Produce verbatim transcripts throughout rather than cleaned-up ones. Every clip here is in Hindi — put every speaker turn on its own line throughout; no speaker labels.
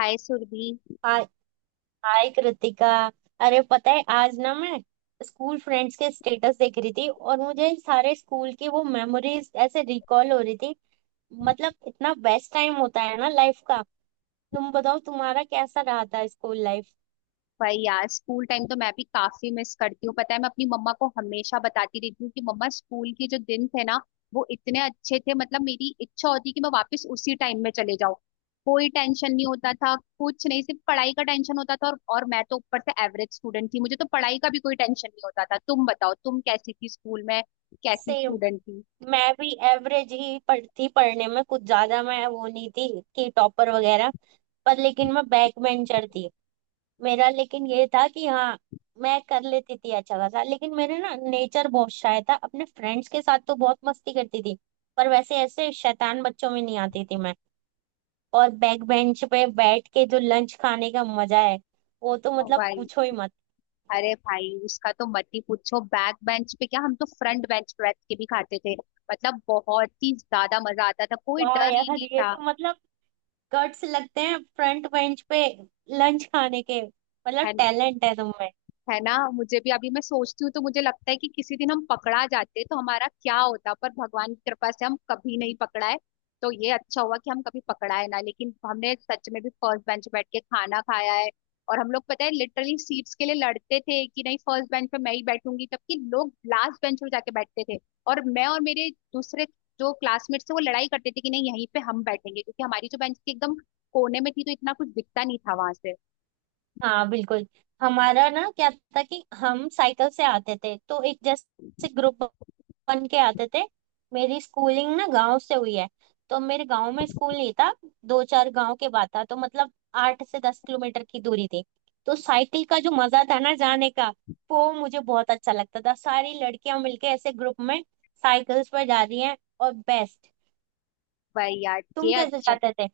हाय सुरभि।
हाय। हाय कृतिका। अरे पता है आज ना मैं स्कूल फ्रेंड्स के स्टेटस देख रही थी, और मुझे सारे स्कूल की वो मेमोरीज ऐसे रिकॉल हो रही थी। मतलब इतना बेस्ट टाइम होता है ना लाइफ का। तुम बताओ तुम्हारा कैसा रहा था स्कूल लाइफ।
भाई यार, स्कूल टाइम तो मैं भी काफी मिस करती हूँ। पता है, मैं अपनी मम्मा को हमेशा बताती रहती हूँ कि मम्मा स्कूल के जो दिन थे ना, वो इतने अच्छे थे। मतलब मेरी इच्छा होती कि मैं वापस उसी टाइम में चले जाऊँ। कोई टेंशन नहीं होता था, कुछ नहीं, सिर्फ पढ़ाई का टेंशन होता था। और, और मैं तो ऊपर से एवरेज स्टूडेंट थी, मुझे तो पढ़ाई का भी कोई टेंशन नहीं होता था। तुम बताओ, तुम कैसी थी स्कूल में, कैसी
सेम,
स्टूडेंट थी।
मैं भी एवरेज ही पढ़ती, पढ़ने में कुछ ज्यादा मैं वो नहीं थी कि टॉपर वगैरह। पर लेकिन मैं बैक बेंचर थी। मेरा लेकिन ये था कि हाँ मैं कर लेती थी अच्छा खासा, लेकिन मेरे ना नेचर बहुत शाय था। अपने फ्रेंड्स के साथ तो बहुत मस्ती करती थी, पर वैसे ऐसे शैतान बच्चों में नहीं आती थी मैं। और बैक बेंच पे बैठ के जो लंच खाने का मजा है, वो तो
ओ
मतलब
भाई,
पूछो ही मत।
अरे भाई, उसका तो मत ही पूछो। बैक बेंच पे क्या, हम तो फ्रंट बेंच पे बैठ के भी खाते थे। मतलब बहुत ही ज्यादा मजा आता था, कोई
वाह
डर ही
यार,
नहीं
ये
था।
तो मतलब कट्स लगते हैं। फ्रंट बेंच पे लंच खाने के
है।
मतलब टैलेंट है तुम में।
है ना, मुझे भी, अभी मैं सोचती हूँ तो मुझे लगता है कि किसी दिन हम पकड़ा जाते तो हमारा क्या होता, पर भगवान की कृपा से हम कभी नहीं पकड़ाए। तो ये अच्छा हुआ कि हम कभी पकड़ाए ना। लेकिन हमने सच में भी फर्स्ट बेंच बैठ के खाना खाया है। और हम लोग, पता है, लिटरली सीट्स के लिए लड़ते थे कि नहीं, फर्स्ट बेंच पे मैं ही बैठूंगी, जबकि लोग लास्ट बेंच पे जाके बैठते थे। और मैं और मेरे दूसरे जो क्लासमेट्स थे, वो लड़ाई करते थे कि नहीं, यहीं पे हम बैठेंगे, क्योंकि हमारी जो बेंच थी एकदम कोने में थी, तो इतना कुछ दिखता नहीं था वहां से।
हाँ बिल्कुल। हमारा ना क्या था कि हम साइकिल से आते थे, तो एक जैसे ग्रुप बन के आते थे। मेरी स्कूलिंग ना गांव से हुई है, तो मेरे गांव में स्कूल नहीं था। दो चार गांव के बाद था, तो मतलब आठ से दस किलोमीटर की दूरी थी। तो साइकिल का जो मजा था ना जाने का, वो मुझे बहुत अच्छा लगता था। सारी लड़कियां मिलके ऐसे ग्रुप में साइकिल्स पर जा रही हैं और बेस्ट।
भाई यार,
तुम
ये
कैसे
अच्छा।
जाते थे?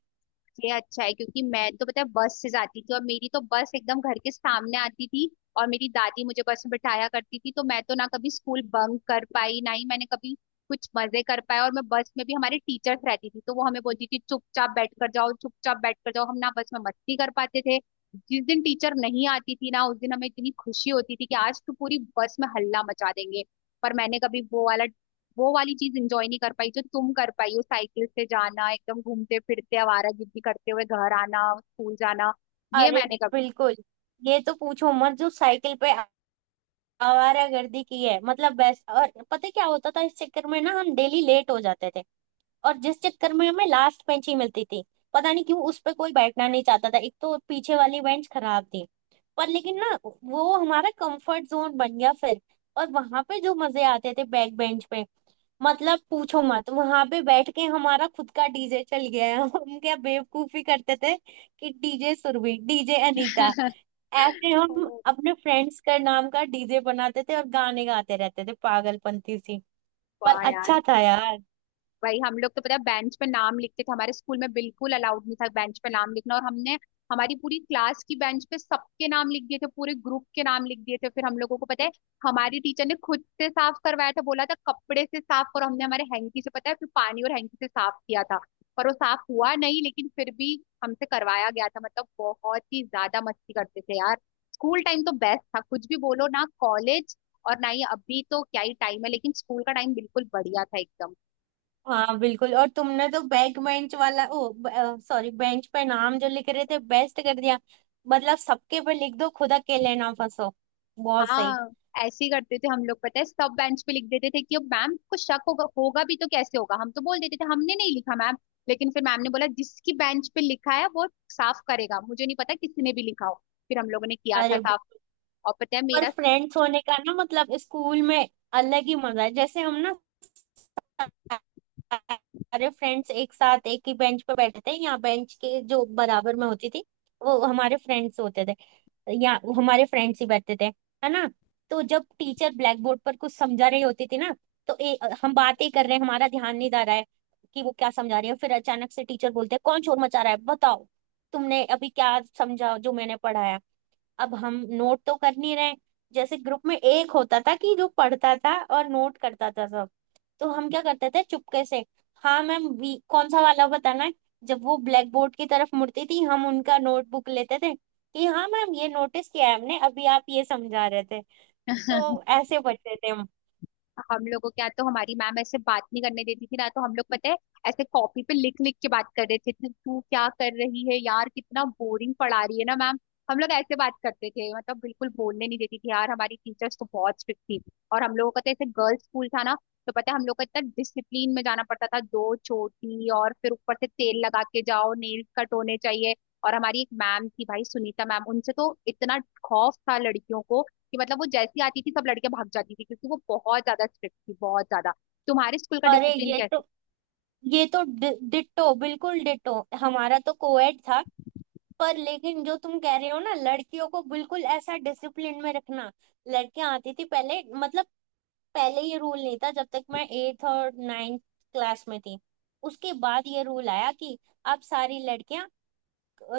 ये अच्छा है, क्योंकि मैं तो, पता है, बस से जाती थी, और मेरी तो बस एकदम घर के सामने आती थी। और मेरी दादी मुझे बस में बिठाया करती थी, तो मैं तो ना कभी स्कूल बंक कर पाई, ना ही मैंने कभी कुछ मजे कर पाए। और मैं, बस में भी हमारे टीचर्स रहती थी, तो वो हमें बोलती थी चुपचाप बैठ कर जाओ, चुपचाप बैठ कर जाओ। हम ना बस में मस्ती कर पाते थे। जिस दिन टीचर नहीं आती थी ना, उस दिन हमें इतनी खुशी होती थी कि आज तो पूरी बस में हल्ला मचा देंगे। पर मैंने कभी वो वाला वो वाली चीज इंजॉय नहीं कर पाई, जो तुम कर पाई हो। साइकिल से जाना, एकदम घूमते फिरते आवारागर्दी करते हुए घर आना, स्कूल जाना, ये
अरे
मैंने कभी
बिल्कुल, ये तो पूछो मत। जो साइकिल पे आवारागर्दी की है मतलब बेस्ट। और पता है क्या होता था इस चक्कर में ना, हम डेली लेट हो जाते थे। और जिस चक्कर में हमें लास्ट बेंच ही मिलती थी। पता नहीं क्यों उस पर कोई बैठना नहीं चाहता था, एक तो पीछे वाली बेंच खराब थी। पर लेकिन ना वो हमारा कंफर्ट जोन बन गया फिर। और वहां पे जो मजे आते थे बैक बेंच पे, मतलब पूछो मत। वहां पे बैठ के हमारा खुद का डीजे चल गया है हम क्या बेवकूफी करते थे कि डीजे सुरभि, डीजे अनीता, ऐसे
ओ
हम अपने फ्रेंड्स का नाम का डीजे बनाते थे और गाने गाते रहते थे पागलपंती सी। पर
वाह यार।
अच्छा था यार।
वही, हम लोग तो, पता है, बेंच पे नाम लिखते थे। हमारे स्कूल में बिल्कुल अलाउड नहीं था बेंच पे नाम लिखना, और हमने हमारी पूरी क्लास की बेंच पे सबके नाम लिख दिए थे, पूरे ग्रुप के नाम लिख दिए थे। फिर हम लोगों को, पता है, हमारी टीचर ने खुद से साफ करवाया था, बोला था कपड़े से साफ करो। हमने हमारे हैंकी से, पता है, फिर पानी और हैंकी से साफ किया था। पर वो साफ हुआ नहीं, लेकिन फिर भी हमसे करवाया गया था। मतलब बहुत ही ज्यादा मस्ती करते थे यार। स्कूल टाइम तो बेस्ट था, कुछ भी बोलो, ना कॉलेज और ना ही अभी तो क्या ही टाइम है, लेकिन स्कूल का टाइम बिल्कुल बढ़िया था, एकदम।
हाँ बिल्कुल, और तुमने तो बैक बेंच वाला, ओ सॉरी, बेंच पे नाम जो लिख रहे थे बेस्ट कर दिया। मतलब सबके पे लिख दो, खुद अकेले ना फंसो। बहुत सही।
हाँ, ऐसे ही करते थे हम लोग। पता है, सब बेंच पे लिख देते थे कि अब मैम को शक होगा, होगा भी तो कैसे होगा, हम तो बोल देते थे हमने नहीं लिखा मैम। लेकिन फिर मैम ने बोला जिसकी बेंच पे लिखा है वो साफ करेगा, मुझे नहीं पता किसने भी लिखा हो। फिर हम लोगों ने किया था
अरे
साफ। और पता है
पर
मेरा
फ्रेंड्स होने का ना मतलब स्कूल में अलग ही मजा है। जैसे हम ना सारे फ्रेंड्स एक साथ एक ही बेंच पे बैठे थे। यहाँ बेंच के जो बराबर में होती थी, वो हमारे फ्रेंड्स होते थे, या हमारे फ्रेंड्स ही बैठते थे, है ना। तो जब टीचर ब्लैक बोर्ड पर कुछ समझा रही होती थी ना, तो ए, हम बातें कर रहे हैं, हमारा ध्यान नहीं जा रहा है कि वो क्या समझा रही है। फिर अचानक से टीचर बोलते हैं, कौन शोर मचा रहा है, बताओ तुमने अभी क्या समझा जो मैंने पढ़ाया। अब हम नोट तो कर नहीं रहे। जैसे ग्रुप में एक होता था कि जो पढ़ता था और नोट करता था सब, तो हम क्या करते थे, चुपके से हाँ मैम, वी कौन सा वाला बताना है। जब वो ब्लैक बोर्ड की तरफ मुड़ती थी, हम उनका नोटबुक लेते थे कि हाँ मैम, ये नोटिस किया है हमने, अभी आप ये समझा रहे थे। तो ऐसे बचते थे हम।
हम लोगों के यहाँ तो हमारी मैम ऐसे बात नहीं करने देती थी ना, तो हम लोग, पता है, ऐसे कॉपी पे लिख लिख के बात कर रहे थे, तू तू क्या कर रही है यार, कितना बोरिंग पढ़ा रही है ना मैम। हम लोग ऐसे बात करते थे। मतलब बिल्कुल बोलने नहीं देती थी यार, हमारी टीचर्स तो बहुत स्ट्रिक्ट थी। और हम लोगों का तो ऐसे गर्ल्स स्कूल था ना, तो पता है हम लोग को इतना डिसिप्लिन में जाना पड़ता था, दो चोटी और फिर ऊपर से तेल लगा के जाओ, नेल कट होने चाहिए। और हमारी एक मैम थी भाई, सुनीता मैम, उनसे तो इतना खौफ था लड़कियों को कि, मतलब, वो जैसी आती थी सब लड़के भाग जाती थी, क्योंकि वो बहुत ज्यादा स्ट्रिक्ट थी, बहुत ज्यादा। तुम्हारे स्कूल का
अरे
डिसिप्लिन
ये तो
कैसे।
ये तो डि, डिट्टो, बिल्कुल डिट्टो। हमारा तो कोएड था, पर लेकिन जो तुम कह रहे हो ना, लड़कियों को बिल्कुल ऐसा डिसिप्लिन में रखना। लड़कियां आती थी पहले, मतलब पहले ये रूल नहीं था जब तक मैं एट्थ और नाइन्थ क्लास में थी। उसके बाद ये रूल आया कि अब सारी लड़कियां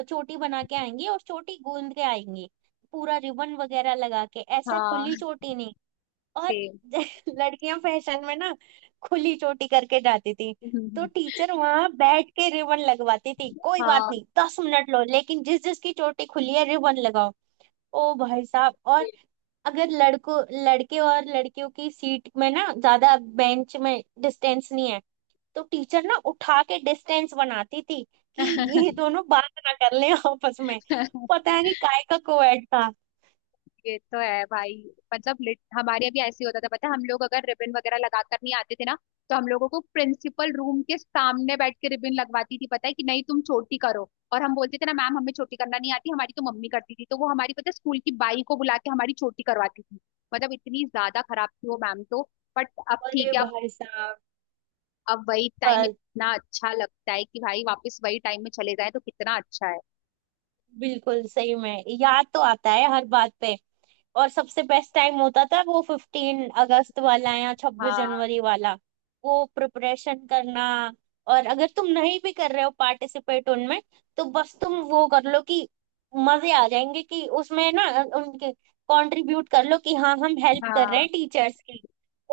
चोटी बना के आएंगी और चोटी गूंद के आएंगी, पूरा रिबन वगैरह लगा के, ऐसा
हाँ,
खुली चोटी नहीं। और
सेम।
लड़कियां फैशन में ना खुली चोटी करके जाती थी। तो टीचर वहां बैठ के रिबन लगवाती थी, कोई बात
हाँ
नहीं दस मिनट लो, लेकिन जिस जिसकी चोटी खुली है रिबन लगाओ। ओ भाई साहब। और अगर लड़कों लड़के और लड़कियों की सीट में ना ज्यादा, बेंच में डिस्टेंस नहीं है, तो टीचर ना उठा के डिस्टेंस बनाती थी कि ये दोनों बात ना कर लें आपस में। पता नहीं काय का कोएड था।
ये तो है भाई। मतलब लिट, हमारे यहाँ भी ऐसे ही होता था। पता है, हम लोग अगर रिबन वगैरह लगा कर नहीं आते थे ना, तो हम लोगों को प्रिंसिपल रूम के सामने बैठ के रिबन लगवाती थी। पता है कि नहीं, तुम छोटी करो, और हम बोलते थे ना, मैम हमें छोटी करना नहीं आती, हमारी तो मम्मी करती थी, तो वो हमारी, पता है, स्कूल की बाई को बुला के हमारी छोटी करवाती थी। मतलब इतनी ज्यादा खराब थी वो मैम तो। बट अब ठीक
अरे
है, अब
भाई साहब,
अब वही टाइम इतना अच्छा लगता है कि भाई वापस वही टाइम में चले जाए तो कितना अच्छा है।
बिल्कुल सही में याद तो आता है हर बात पे। और सबसे बेस्ट टाइम होता था वो फिफ्टीन अगस्त वाला या छब्बीस
हाँ।
जनवरी वाला। वो प्रिपरेशन करना, और अगर तुम नहीं भी कर रहे हो पार्टिसिपेट उनमें, तो बस तुम वो कर लो कि मजे आ जाएंगे। कि उसमें ना उनके कंट्रीब्यूट कर लो कि हाँ हम हेल्प कर रहे
हाँ।
हैं टीचर्स की।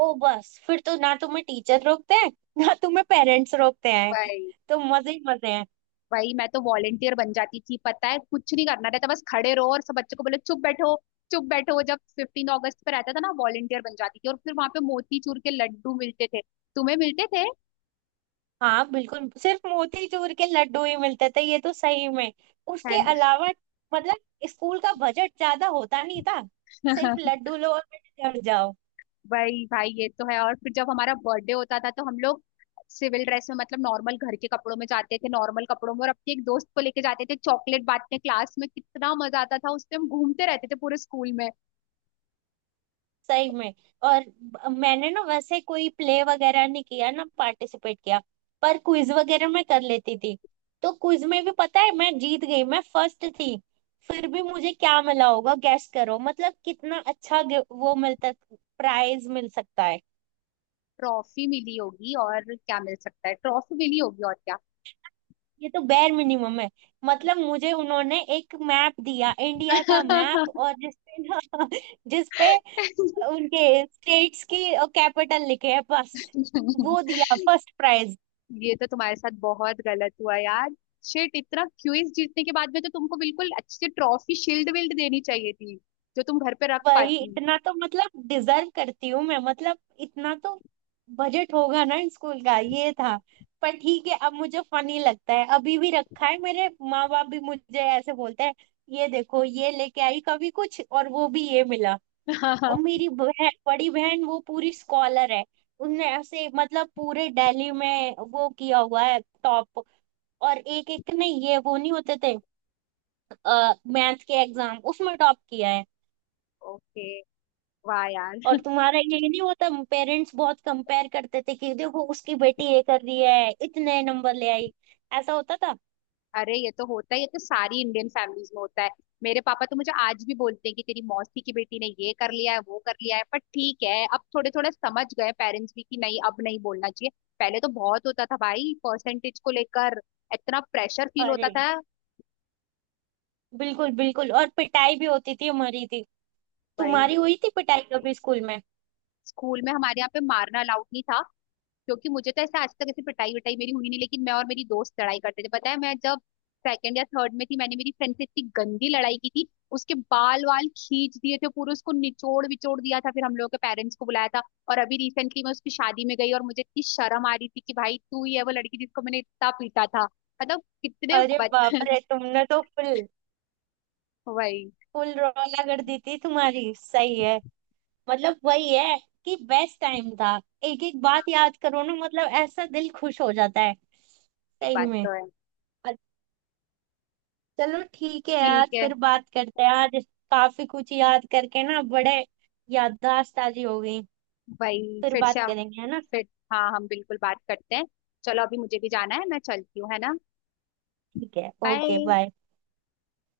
ओ बस फिर तो ना तुम्हें टीचर रोकते हैं ना तुम्हें पेरेंट्स रोकते हैं,
वही।
तो मजे ही मजे हैं।
वही, मैं तो वॉलेंटियर बन जाती थी। पता है, कुछ नहीं करना रहता, बस खड़े रहो और सब बच्चों को बोलो चुप बैठो, चुप बैठो। जब फिफ्टीन अगस्त पे रहता था ना, वॉलेंटियर बन जाती थी, और फिर वहां पे मोती चूर के लड्डू मिलते थे। तुम्हें मिलते थे।
हाँ बिल्कुल, सिर्फ मोतीचूर के लड्डू ही मिलते थे, ये तो सही में।
है
उसके
ना।
अलावा मतलब स्कूल का बजट ज्यादा होता नहीं था, सिर्फ लड्डू लो और पेट भर जाओ।
भाई भाई, ये तो है। और फिर जब हमारा बर्थडे होता था, तो हम लोग सिविल ड्रेस में, मतलब नॉर्मल घर के कपड़ों में जाते थे, नॉर्मल कपड़ों में, और अपने एक दोस्त को लेके जाते थे चॉकलेट बांटने क्लास में। कितना मजा आता था उस टाइम, घूमते रहते थे पूरे स्कूल में।
सही में। और ब- मैंने ना वैसे कोई प्ले वगैरह नहीं किया ना पार्टिसिपेट किया, पर क्विज वगैरह मैं कर लेती थी। तो क्विज में भी पता है मैं जीत गई, मैं फर्स्ट थी। फिर भी मुझे क्या मिला होगा गैस करो, मतलब कितना अच्छा गे- वो मिलता, प्राइज मिल सकता है।
ट्रॉफी मिली होगी और क्या, मिल सकता है ट्रॉफी मिली होगी और क्या।
ये तो बेर मिनिमम है। मतलब मुझे उन्होंने एक मैप दिया, इंडिया का मैप, और जिसपे ना जिसपे उनके स्टेट्स की कैपिटल लिखे है बस, वो दिया फर्स्ट प्राइज।
ये तो तुम्हारे साथ बहुत गलत हुआ यार। शिट, इतना क्विज जीतने के बाद में तो तुमको बिल्कुल अच्छी ट्रॉफी शील्ड विल्ड देनी चाहिए थी, जो तुम घर पे रख
वही,
पाती।
इतना तो मतलब डिजर्व करती हूँ मैं, मतलब इतना तो बजट होगा ना स्कूल का, ये था। पर ठीक है, अब मुझे फनी लगता है, अभी भी रखा है। मेरे माँ बाप भी मुझे ऐसे बोलते हैं, ये देखो ये लेके आई कभी कुछ और, वो भी ये मिला। और मेरी बहन, बड़ी बहन, वो पूरी स्कॉलर है। उसने ऐसे मतलब पूरे दिल्ली में वो किया हुआ है टॉप, और एक एक ने ये वो नहीं होते थे मैथ के एग्जाम, उसमें टॉप किया है।
ओके। वाह यार।
और तुम्हारा ये नहीं होता, पेरेंट्स बहुत कंपेयर करते थे कि देखो उसकी बेटी ये कर रही है, इतने नंबर ले आई, ऐसा होता था।
अरे ये तो होता है, ये तो सारी इंडियन फैमिलीज में होता है। मेरे पापा तो मुझे आज भी बोलते हैं कि तेरी मौसी की बेटी ने ये कर लिया है, वो कर लिया है। पर ठीक है, अब थोड़े, थोड़ा समझ गए पेरेंट्स भी कि नहीं अब नहीं बोलना चाहिए। पहले तो बहुत होता था भाई, परसेंटेज को लेकर इतना प्रेशर फील होता
अरे
था।
बिल्कुल बिल्कुल, और पिटाई भी होती थी हमारी थी।
वही,
तुम्हारी हुई थी पिटाई कभी स्कूल में?
स्कूल में हमारे यहाँ पे मारना अलाउड नहीं था, क्योंकि मुझे तो ऐसा आज तक ऐसी पिटाई विटाई मेरी हुई नहीं। लेकिन मैं और मेरी दोस्त लड़ाई करते थे। पता है, मैं जब सेकंड या थर्ड में थी, मैंने मेरी फ्रेंड से इतनी गंदी लड़ाई की थी, उसके बाल वाल खींच दिए थे पूरे, उसको निचोड़ विचोड़ दिया था, फिर हम लोगों के पेरेंट्स को बुलाया था। और अभी रिसेंटली मैं उसकी शादी में गई, और मुझे इतनी शर्म आ रही थी कि भाई, तू ही है वो लड़की जिसको मैंने इतना पीटा था। मतलब कितने
अरे बाप
बच
रे, तुमने तो फुल
वही।
फुल रौला कर दी थी, तुम्हारी सही है। मतलब वही है कि बेस्ट टाइम था। एक एक
हाँ।
बात याद करो ना, मतलब ऐसा दिल खुश हो जाता है।
ये
सही
बात
में।
तो है।
अ- चलो ठीक है यार,
ठीक है।
फिर बात करते हैं आज। काफी कुछ याद करके ना बड़े याददाश्त ताजी हो गई।
भाई
फिर
फिर
बात
से।
करेंगे, है ना।
फिर। हाँ, हम बिल्कुल बात करते हैं। चलो, अभी मुझे भी जाना है, मैं चलती हूँ, है ना।
ठीक है, ओके
बाय।
बाय।